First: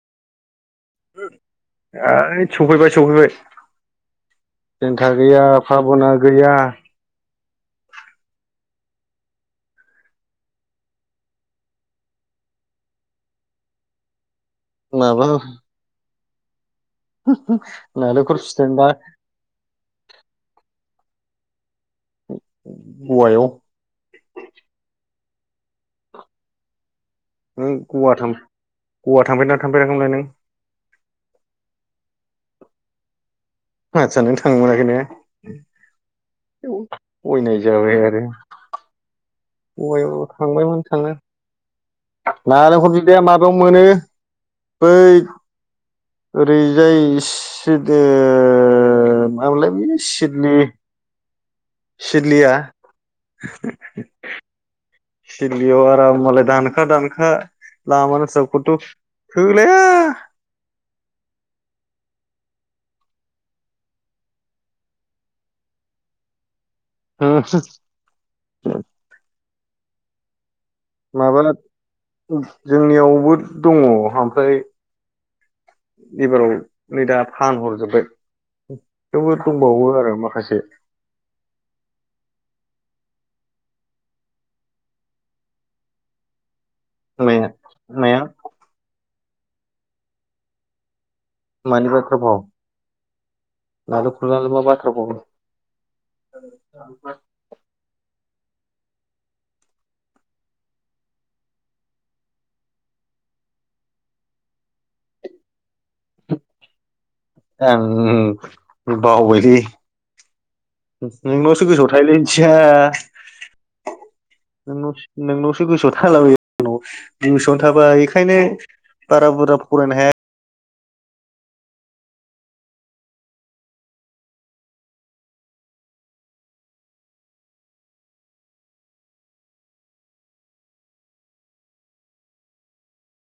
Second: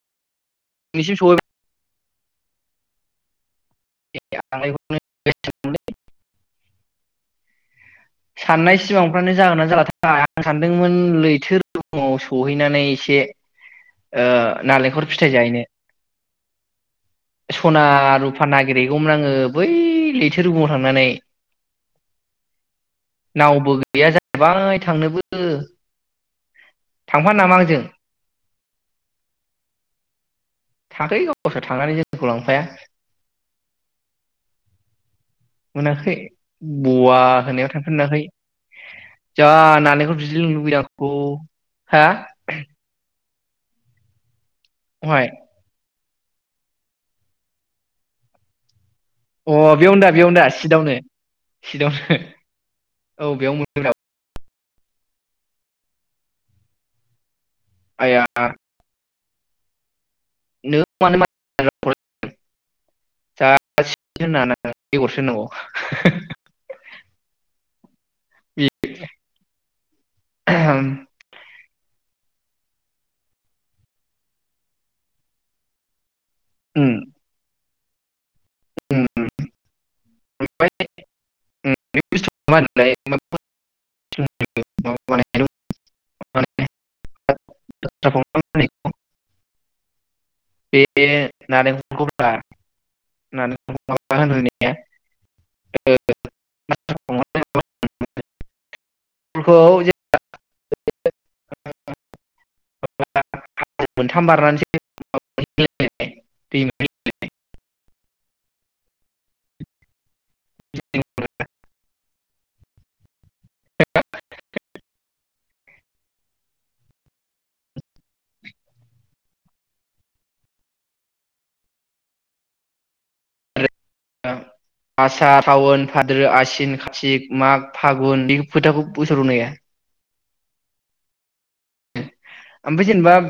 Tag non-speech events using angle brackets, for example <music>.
निसिम <unintelligible> सफैबाय-सफैबाय सहैबाय आं जन्था गैया बेखौनो फाबना गैया। साननाय सिमांफ्रानो जागोन ना जाला आं सानदोंमोन लैथो रुमाव सहैनानै एसे ओ नालेंखर माबा फिथाइ जाहैनो। सना नालेंखर रुफा फिथाइबा नागिरहैगौमोन आंङो बै लैथो रुगुंआव थांनानै। गवायाव नावबो गैया जाहैबाय थांनोबो ओ। ओ गवा थां गवा थांफेदना थांफेराखैमोन नों। थाखै गासोर थांनानै जोंखौ लांफाया। खासा नों थांनो मोनाखै ने मोनाखै बवा अयनाय होनायाव जाबाय थांफेरनो आरो मोनाखै जा नालेंखर बिदै लोंनो लुबैदां आं नानेंखर बिदैया मा खौ मोनो। बै बहाय ओरैजाय सेद ओ अ <unintelligible> बे बेयावनो दा बेयावनो दा सिदलि सिटआवनो सिटआवनो सिदलिया औ बेयाव मोनगोन सदलियाव आराम मालाय दानखा दानखा आया <unintelligible> थोलाया <inaudible> <unintelligible> <unintelligible> <unintelligible> माबा जोंनियावबो दङ ओमफ्राय एबाराव उम नै दा फानहरजोब <inaudible> उम थेवबो दंबावो आरो माखासे ओमफ्राय <unintelligible> माया माया <unintelligible> बे मानि बाथ्रा नालेंखला भाव <unintelligible> ओ नारेंखलखौ <inaudible> <unintelligible> आं बावबाय लै नोंनावसो गोसोआव थायो लै इदिया नोंनाव सो नोंनावसो गोसोआव थालाबायो <unintelligible> गोसोआवनो थाबा बेखायनो बारा बुरजा फरायनो हाया। <unintelligible> आसा, साउन, भाद्रो आसिन, खाथिक, माग, फागुन बे फोथाखौ गोसोआव दंना गैया? ओमफ्राय जेनेबा